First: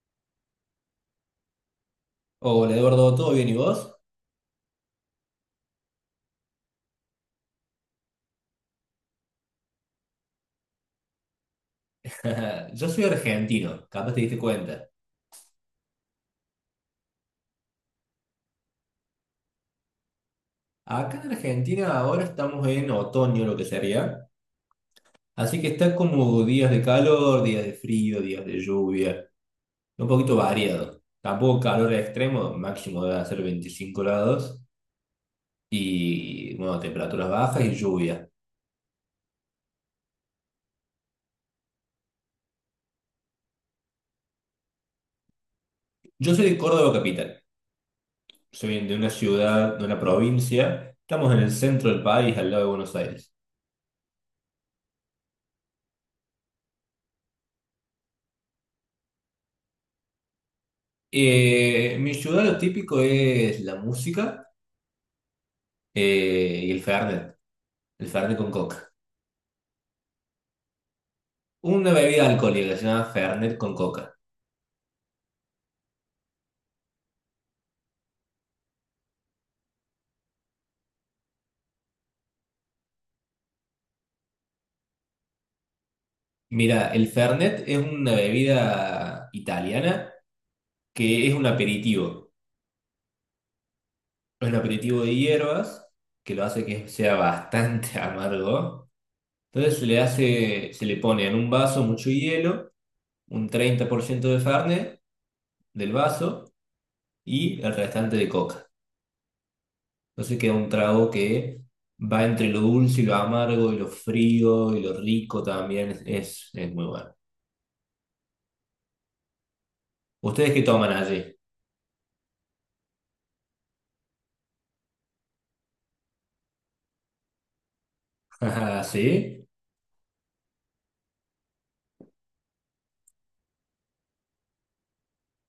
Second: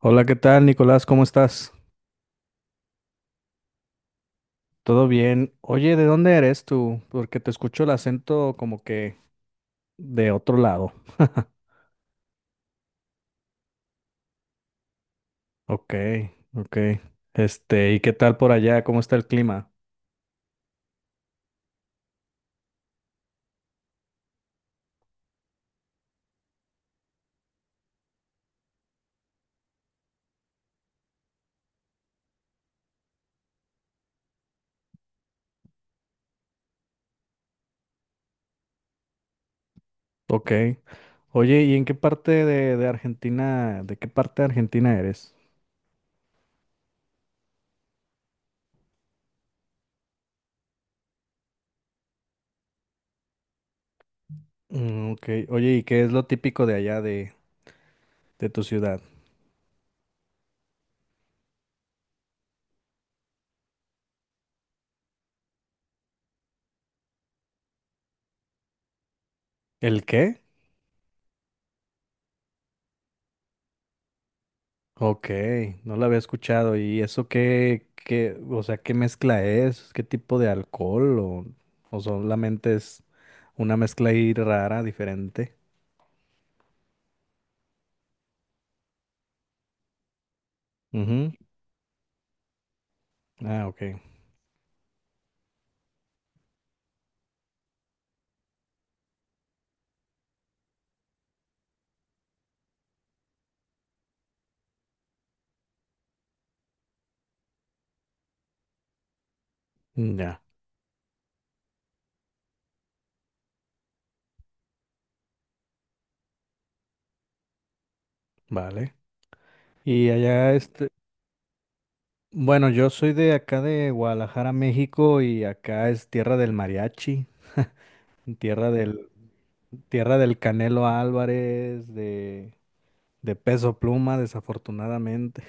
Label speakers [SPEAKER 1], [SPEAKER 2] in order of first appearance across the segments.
[SPEAKER 1] Hola, ¿qué tal, Nicolás? ¿Cómo estás?
[SPEAKER 2] Hola Eduardo, ¿todo bien y vos?
[SPEAKER 1] ¿Todo bien? Oye, ¿de dónde eres tú? Porque te escucho el acento como que de otro lado.
[SPEAKER 2] Yo soy argentino, capaz te diste cuenta.
[SPEAKER 1] Ok, ok. Este, ¿y qué tal por allá? ¿Cómo está el clima?
[SPEAKER 2] Acá en Argentina ahora estamos en otoño, lo que sería. Así que está como días de calor, días de frío, días de lluvia, un poquito variado. Tampoco calor extremo, máximo debe ser 25 grados y bueno, temperaturas bajas y lluvia.
[SPEAKER 1] Ok. Oye, ¿y en qué parte de Argentina, de qué parte de Argentina eres?
[SPEAKER 2] Yo soy de Córdoba capital, soy de una ciudad, de una provincia. Estamos en el centro del país, al lado de Buenos Aires.
[SPEAKER 1] Mm, ok. Oye, ¿y qué es lo típico de allá de tu ciudad?
[SPEAKER 2] Mi ciudad lo típico es la música. Y el Fernet con coca.
[SPEAKER 1] ¿El qué?
[SPEAKER 2] Una bebida alcohólica se llama Fernet con coca.
[SPEAKER 1] Ok, no la había escuchado. ¿Y eso qué, o sea, qué mezcla es? ¿Qué tipo de alcohol? ¿O solamente es una mezcla ahí rara, diferente?
[SPEAKER 2] Mira, el Fernet es una bebida italiana que
[SPEAKER 1] Ujú.
[SPEAKER 2] es un aperitivo.
[SPEAKER 1] Ah, ok.
[SPEAKER 2] Es un aperitivo de hierbas que lo hace que sea bastante amargo. Entonces se le hace, se le pone en un vaso mucho hielo, un 30% de Fernet del vaso y el restante de coca.
[SPEAKER 1] Mm,
[SPEAKER 2] Entonces
[SPEAKER 1] ya,
[SPEAKER 2] queda un trago que va entre lo dulce y lo amargo y lo frío y lo rico también. Es muy bueno.
[SPEAKER 1] vale. Y
[SPEAKER 2] ¿Ustedes
[SPEAKER 1] allá,
[SPEAKER 2] qué
[SPEAKER 1] este,
[SPEAKER 2] toman allí?
[SPEAKER 1] bueno, yo soy de acá de Guadalajara, México, y acá es tierra del mariachi, tierra del,
[SPEAKER 2] ¿Sí?
[SPEAKER 1] tierra del Canelo Álvarez, de Peso Pluma, desafortunadamente.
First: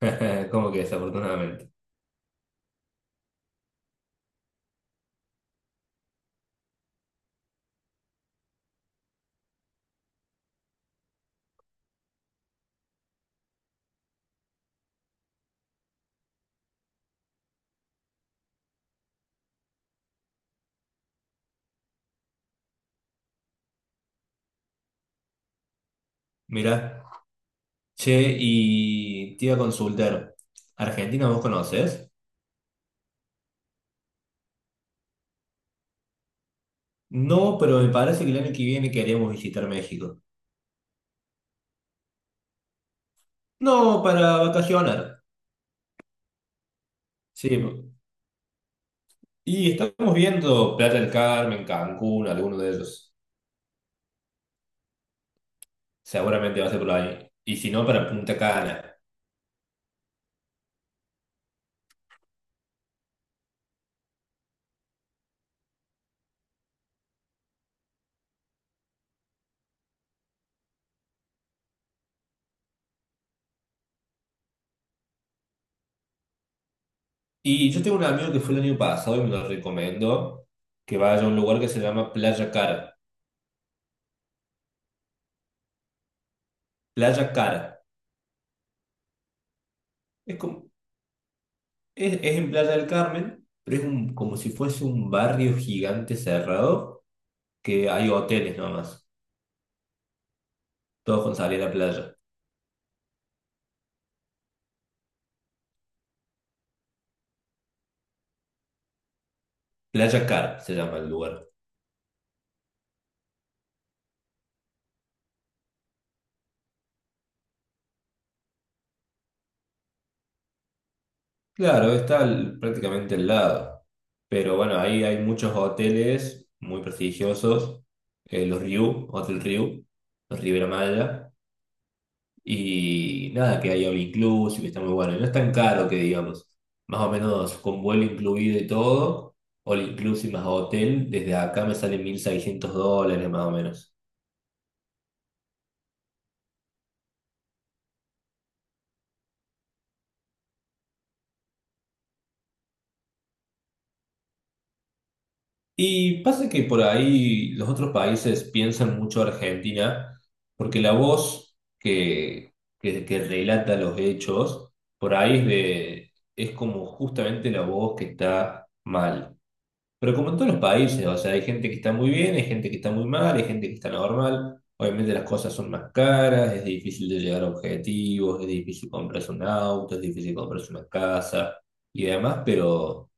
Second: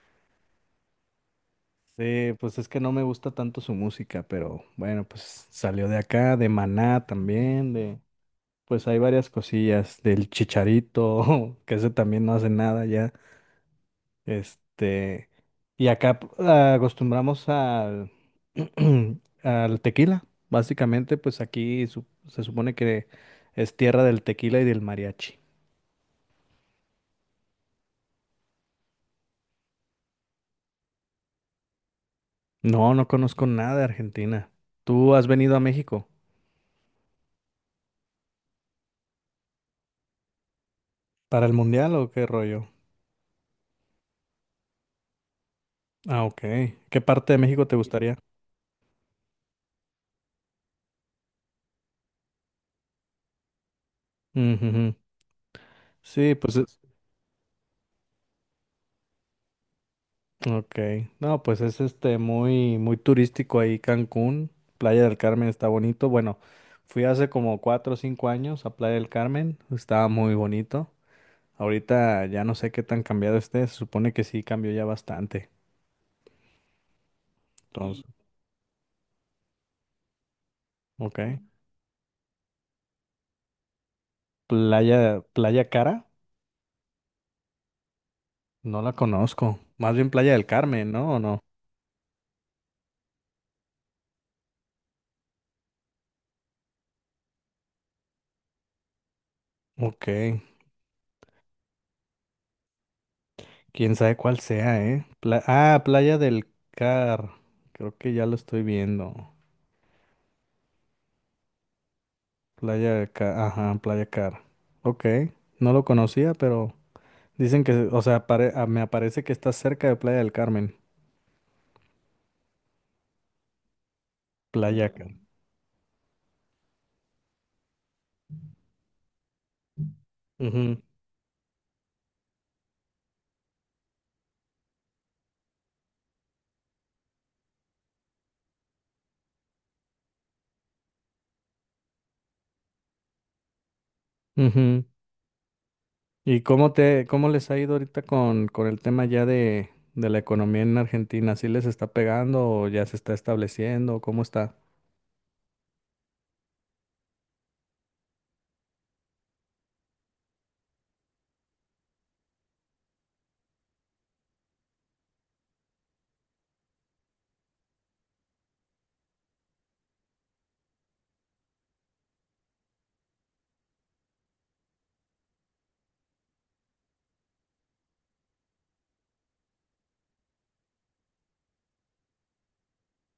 [SPEAKER 2] ¿Cómo que desafortunadamente?
[SPEAKER 1] Sí, pues es que no me gusta tanto su música, pero bueno, pues salió de acá, de Maná también, de pues hay varias cosillas, del Chicharito, que ese también no hace nada ya. Este, y acá acostumbramos al al tequila, básicamente, pues aquí se supone que es tierra del tequila y del mariachi.
[SPEAKER 2] Mira, che, y te iba a consultar. ¿Argentina vos conocés?
[SPEAKER 1] No, no conozco nada de Argentina. ¿Tú has venido a México
[SPEAKER 2] No, pero me parece que el año que viene queremos visitar México.
[SPEAKER 1] para el mundial o qué rollo?
[SPEAKER 2] No, para vacacionar.
[SPEAKER 1] Ah, ok. ¿Qué parte de
[SPEAKER 2] Sí,
[SPEAKER 1] México te gustaría?
[SPEAKER 2] y estamos viendo Playa del Carmen, Cancún, alguno de ellos.
[SPEAKER 1] Ujú, sí, pues
[SPEAKER 2] Seguramente va a ser
[SPEAKER 1] es.
[SPEAKER 2] por ahí. Y si no, para Punta Cana.
[SPEAKER 1] Ok. No, pues es este muy, muy turístico ahí Cancún. Playa del Carmen está bonito. Bueno, fui hace como 4 o 5 años a Playa del Carmen. Estaba muy bonito. Ahorita ya no sé qué tan cambiado esté. Se supone que sí cambió ya bastante.
[SPEAKER 2] Y yo tengo
[SPEAKER 1] Entonces,
[SPEAKER 2] un amigo que fue el año pasado y me lo recomendó que
[SPEAKER 1] ok.
[SPEAKER 2] vaya a un lugar que se llama Playa Cara.
[SPEAKER 1] Playa Cara,
[SPEAKER 2] Playa Cara.
[SPEAKER 1] no la conozco. Más bien Playa
[SPEAKER 2] Es,
[SPEAKER 1] del
[SPEAKER 2] como,
[SPEAKER 1] Carmen, ¿no? ¿O no?
[SPEAKER 2] es en Playa del Carmen, pero es un, como si fuese un barrio gigante cerrado que hay hoteles nomás,
[SPEAKER 1] Ok.
[SPEAKER 2] todos con salida a la playa.
[SPEAKER 1] Quién sabe cuál sea, ¿eh? Ah, Playa del Car. Creo que ya lo estoy viendo.
[SPEAKER 2] Playa Cara se llama el lugar.
[SPEAKER 1] Playa Car. Ajá, Playa Car. Ok. No lo conocía, pero dicen que, o sea, ah, me aparece que está cerca de Playa del Carmen.
[SPEAKER 2] Claro, prácticamente al lado. Pero bueno,
[SPEAKER 1] Playa
[SPEAKER 2] ahí
[SPEAKER 1] Car.
[SPEAKER 2] hay muchos hoteles muy prestigiosos. Los Riu, Hotel Riu, los Riviera
[SPEAKER 1] Ujú,
[SPEAKER 2] Maya. Y nada, que hay all inclusive, que está muy bueno. Y no es tan caro que digamos, más o menos con vuelo incluido y todo, all inclusive más hotel, desde acá me sale 1.600 dólares más o menos.
[SPEAKER 1] ujú. ¿Y cómo cómo les ha ido ahorita con el tema ya de la economía en Argentina? ¿Sí les está pegando o ya se está estableciendo? ¿Cómo está?
[SPEAKER 2] Y pasa que por ahí los otros países piensan mucho Argentina, porque la voz que, que relata los hechos, por ahí es de, es como justamente la voz que está mal. Pero como en todos los países, o sea, hay gente que está muy bien, hay gente que está muy mal, hay gente que está normal. Obviamente las cosas son más caras, es difícil de llegar a objetivos, es difícil comprarse un auto, es difícil comprarse una casa y demás, pero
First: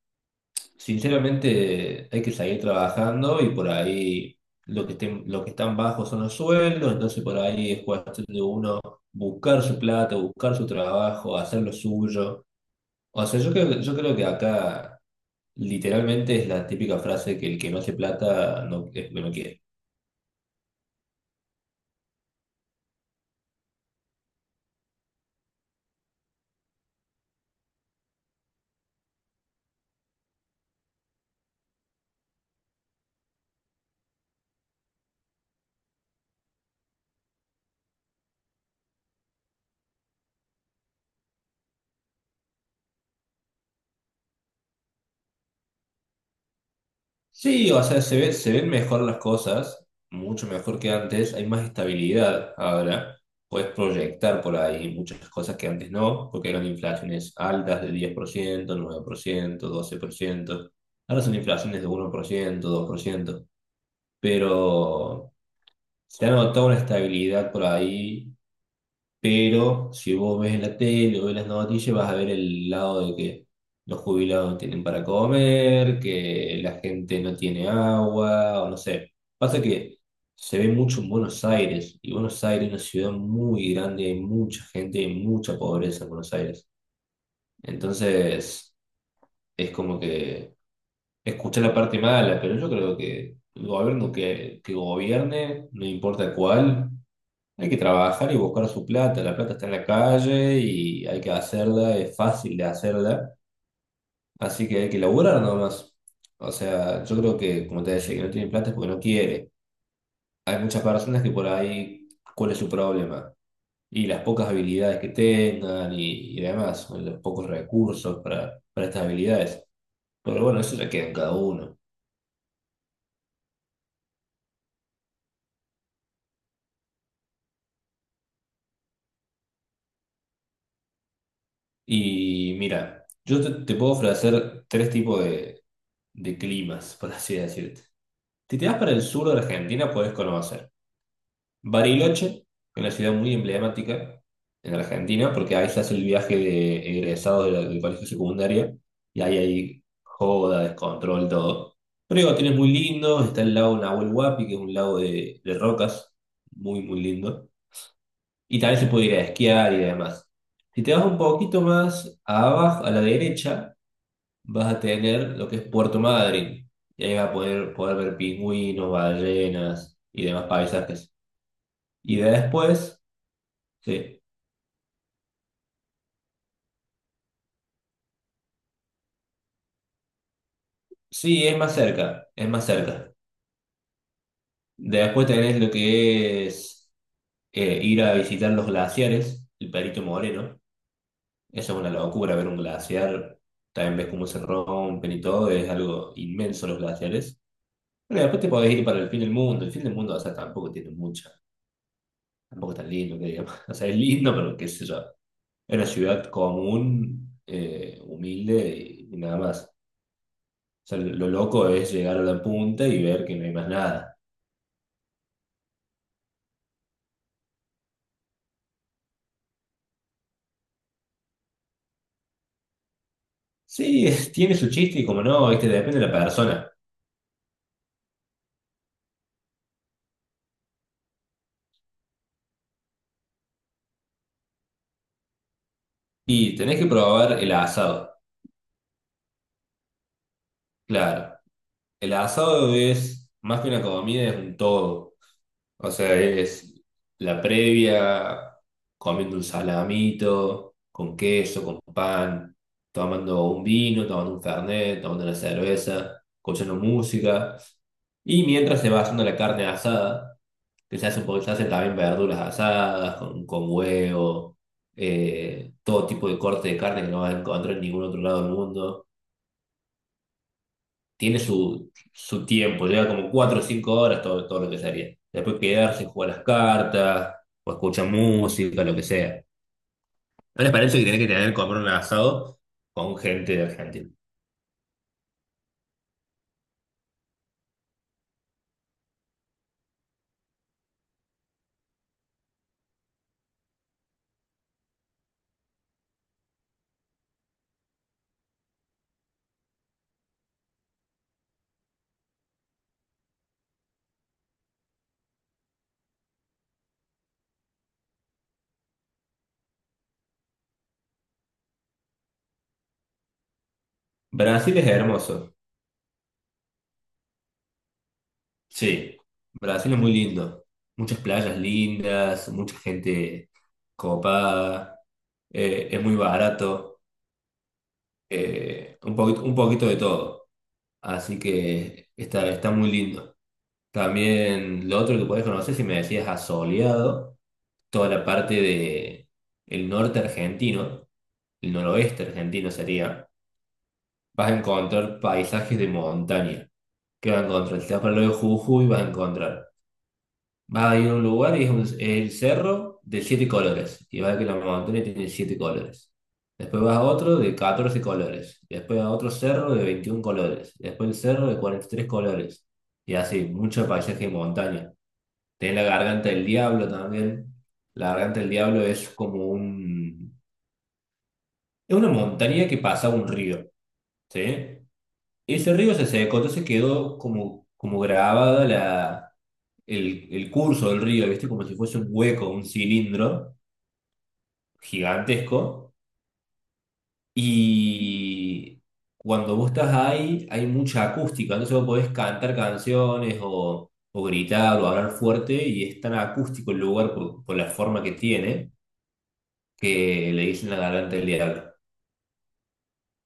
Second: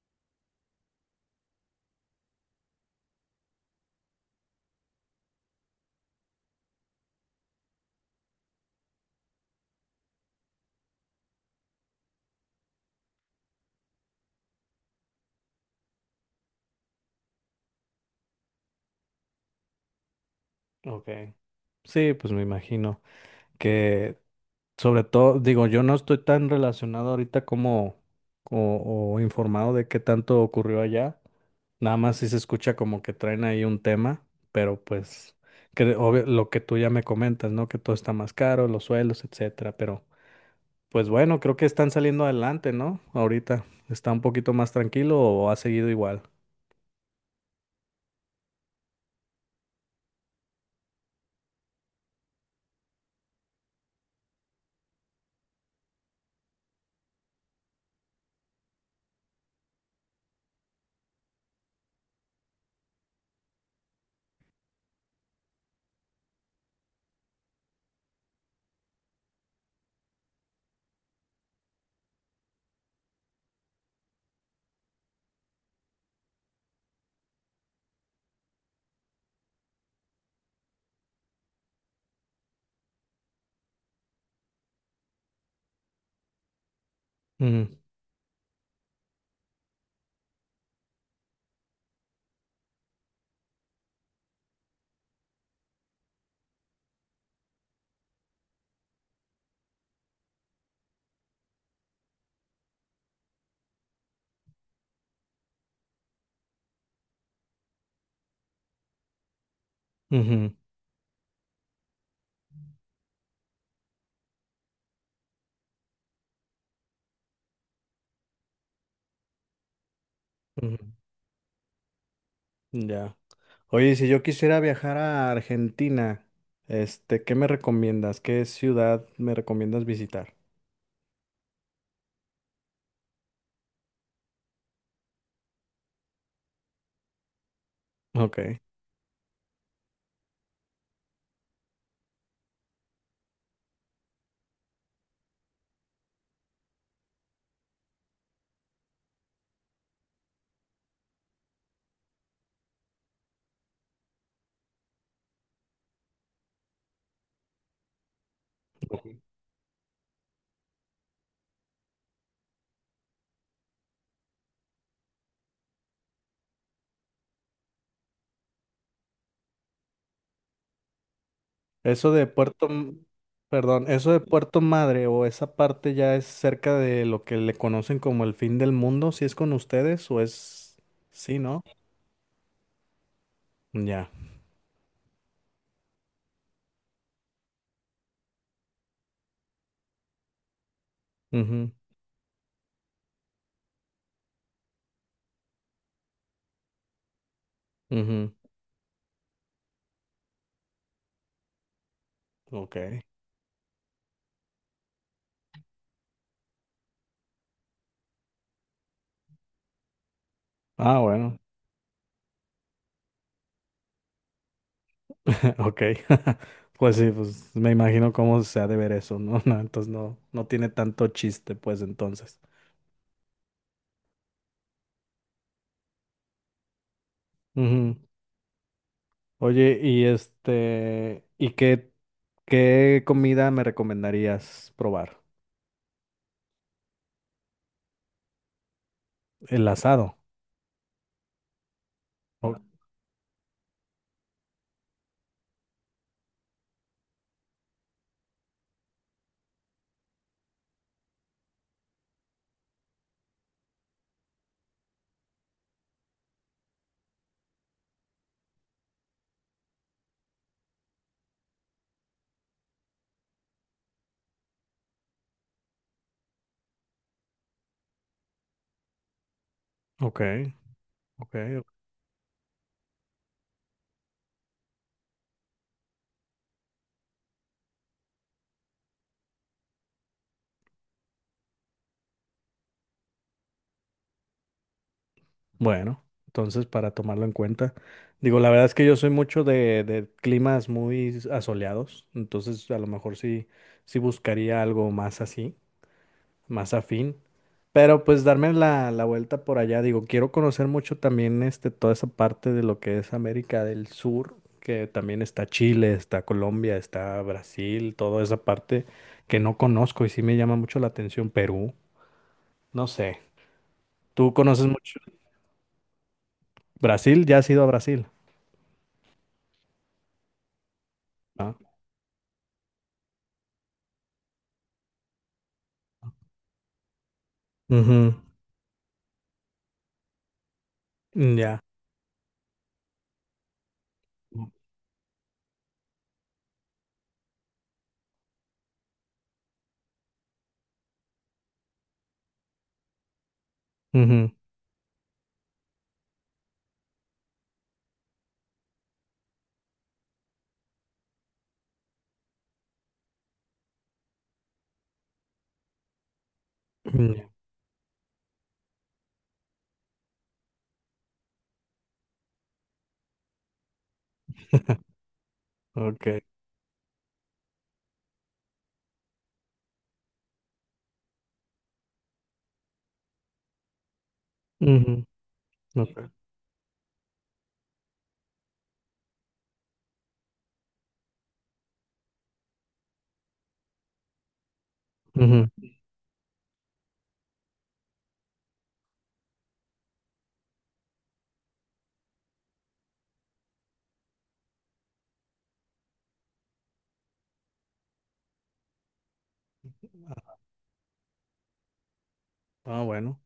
[SPEAKER 2] sinceramente hay que seguir trabajando y por ahí lo que están bajos son los sueldos, entonces por ahí es cuestión de uno buscar su plata, buscar su trabajo, hacer lo suyo. O sea, yo creo que acá literalmente es la típica frase que el que no hace plata no, es lo que no quiere.
[SPEAKER 1] Ok. Sí, pues me imagino que. Sobre todo, digo, yo no estoy tan relacionado ahorita como o informado de qué tanto ocurrió allá. Nada más si se escucha como que traen ahí un tema, pero pues que lo que tú ya me comentas, ¿no? Que todo está más caro, los suelos, etcétera. Pero pues bueno, creo que están saliendo adelante, ¿no? Ahorita está un poquito más tranquilo o ha seguido igual.
[SPEAKER 2] Sí, o sea, se ven mejor las cosas, mucho mejor que antes, hay más estabilidad ahora, puedes proyectar por ahí muchas cosas que antes no, porque eran inflaciones altas de diez por ciento, 109%, 12%. Ahora son inflaciones de 1%, 2%, pero se ha notado una estabilidad por ahí. Pero si vos ves en la tele o ves las noticias, vas a ver el lado de que los jubilados no tienen para comer, que la gente no tiene agua, o no sé. Pasa que se ve mucho en Buenos Aires, y Buenos Aires es una ciudad muy grande, hay mucha gente, hay mucha pobreza en Buenos Aires.
[SPEAKER 1] Ujú,
[SPEAKER 2] Entonces, es como que escuché la parte mala, pero yo creo que el gobierno que gobierne, no importa cuál. Hay que trabajar y buscar su plata. La plata está en la calle y hay que hacerla, es fácil de hacerla. Así que hay que laburar nomás. O sea, yo creo que, como te decía, que no tiene plata es porque no quiere.
[SPEAKER 1] ujú,
[SPEAKER 2] Hay muchas personas que por ahí, ¿cuál es su problema? Y las pocas habilidades que tengan y demás, o los pocos recursos para estas habilidades. Pero bueno,
[SPEAKER 1] ujú.
[SPEAKER 2] eso ya queda en cada uno.
[SPEAKER 1] Ya. Oye, si yo quisiera viajar a Argentina, este, ¿qué me recomiendas? ¿Qué ciudad me recomiendas visitar?
[SPEAKER 2] Y mira, yo te puedo ofrecer tres tipos de climas, por así decirte. Si
[SPEAKER 1] Ok.
[SPEAKER 2] te vas para el sur de Argentina, puedes conocer Bariloche, una ciudad muy emblemática en Argentina, porque ahí se hace el viaje de egresados de del colegio secundario, y ahí hay joda, descontrol, todo. Pero digo, tienes muy lindo, está el lago Nahuel Huapi, que es un lago de rocas, muy, muy lindo. Y también se puede
[SPEAKER 1] Ujú.
[SPEAKER 2] ir a esquiar y demás. Si te vas un poquito más abajo, a la derecha, vas a tener lo que es Puerto Madryn. Y ahí vas a poder ver pingüinos, ballenas y demás paisajes.
[SPEAKER 1] Eso
[SPEAKER 2] Y
[SPEAKER 1] de Puerto,
[SPEAKER 2] después,
[SPEAKER 1] perdón, eso de
[SPEAKER 2] sí,
[SPEAKER 1] Puerto Madre o esa parte ya es cerca de lo que le conocen como el fin del mundo, ¿si es con ustedes o es, sí,
[SPEAKER 2] sí, es
[SPEAKER 1] no?
[SPEAKER 2] más cerca, es más cerca.
[SPEAKER 1] Ya.
[SPEAKER 2] Después tenés lo que es ir a visitar los glaciares, el Perito Moreno.
[SPEAKER 1] Mhm.
[SPEAKER 2] Eso es una locura, ver un glaciar. También ves cómo se rompen y todo, es algo inmenso los glaciares. Pero
[SPEAKER 1] Mhm.
[SPEAKER 2] después te podés ir para el fin del mundo. El fin del mundo, o sea, tampoco tiene mucha, tampoco
[SPEAKER 1] Ok.
[SPEAKER 2] es tan lindo que digamos. O sea, es lindo, pero qué sé yo. Era una ciudad común, humilde y nada más. O
[SPEAKER 1] Ah,
[SPEAKER 2] sea, lo
[SPEAKER 1] bueno.
[SPEAKER 2] loco es llegar a la punta y ver que no hay más nada.
[SPEAKER 1] Ok. Pues sí, pues me imagino cómo se ha de ver eso, ¿no? No, entonces no, no tiene tanto chiste, pues entonces.
[SPEAKER 2] Sí, tiene su chiste y como no, este depende de la persona.
[SPEAKER 1] Oye, y este, ¿y qué comida me recomendarías probar?
[SPEAKER 2] Y tenés que probar el asado.
[SPEAKER 1] El asado.
[SPEAKER 2] Claro, el
[SPEAKER 1] O-
[SPEAKER 2] asado es más que una comida, es un todo. O sea, es la previa, comiendo un salamito, con queso, con pan, tomando un vino, tomando un fernet, tomando una cerveza, escuchando música. Y mientras se va haciendo la carne asada, que se hace, porque se hacen también verduras asadas, con huevo, todo tipo de corte de carne que no vas a encontrar en ningún otro lado del mundo.
[SPEAKER 1] ok, ok.
[SPEAKER 2] Tiene su tiempo, lleva como 4 o 5 horas, todo lo que sería. Después quedarse, jugar las cartas, o escuchar música, lo que sea. Una experiencia que tiene que tener, comprar un asado con gente de Argentina.
[SPEAKER 1] Bueno, entonces para tomarlo en cuenta. Digo, la verdad es que yo soy mucho de climas muy asoleados, entonces a lo mejor sí, sí buscaría algo más así, más afín. Pero pues darme la vuelta por allá, digo, quiero conocer mucho también este, toda esa parte de lo que es América del Sur, que también está Chile, está Colombia, está Brasil, toda esa parte que no conozco y sí me llama mucho la atención. Perú, no sé, tú conoces
[SPEAKER 2] Brasil es
[SPEAKER 1] mucho
[SPEAKER 2] hermoso,
[SPEAKER 1] Brasil, ya has ido a Brasil.
[SPEAKER 2] sí. Brasil es muy lindo. Muchas playas lindas, mucha gente copada, es muy barato,
[SPEAKER 1] Ujú,
[SPEAKER 2] un poquito de todo. Así
[SPEAKER 1] ya.
[SPEAKER 2] que está muy lindo. También lo otro que podés conocer, si me decías a Soleado, toda la parte de el norte argentino, el noroeste argentino sería,
[SPEAKER 1] Ujú,
[SPEAKER 2] vas a encontrar paisajes de montaña. ¿Qué vas a encontrar? Si te vas para el lado de Jujuy, vas a encontrar. Vas a ir a un lugar y es el cerro de siete colores. Y vas a ver que la montaña tiene siete colores. Después vas a
[SPEAKER 1] ya.
[SPEAKER 2] otro de 14 colores. Después a otro cerro de 21 colores. Después el cerro de 43 colores. Y así, mucho paisaje de montaña. Tenés la
[SPEAKER 1] Ok.
[SPEAKER 2] garganta del diablo también. La garganta del diablo es como un... Es una montaña que pasa un río, ¿sí?
[SPEAKER 1] Ujú,
[SPEAKER 2] Ese río se
[SPEAKER 1] ok,
[SPEAKER 2] secó, entonces quedó como, como grabada el curso del río, ¿viste? Como si fuese un hueco, un cilindro
[SPEAKER 1] ujú.
[SPEAKER 2] gigantesco. Y cuando vos estás ahí, hay mucha acústica, entonces vos podés cantar canciones o gritar o hablar fuerte y es tan acústico el lugar por la forma que tiene que le dicen la garganta del diablo.
[SPEAKER 1] Ah, bueno.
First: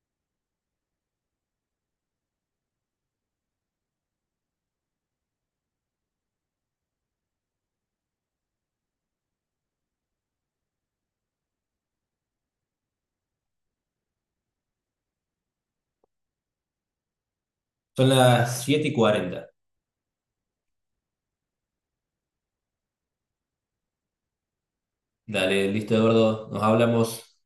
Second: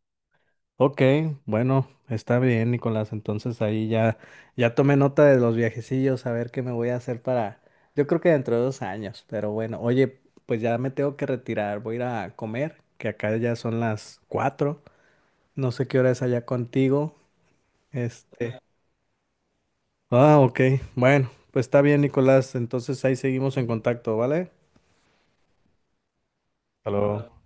[SPEAKER 1] Ok, bueno, está bien, Nicolás. Entonces ahí ya tomé nota de los viajecillos, a ver qué me voy a hacer para, yo creo que dentro de 2 años, pero bueno, oye, pues ya me tengo que retirar, voy a ir a comer, que acá ya son las 4, no sé qué hora es allá contigo,
[SPEAKER 2] Son
[SPEAKER 1] este.
[SPEAKER 2] las 7:40.
[SPEAKER 1] Ah, ok, bueno, pues está bien, Nicolás, entonces ahí seguimos en contacto, ¿vale?
[SPEAKER 2] Dale, listo, Eduardo. Nos
[SPEAKER 1] Hasta
[SPEAKER 2] hablamos.
[SPEAKER 1] luego.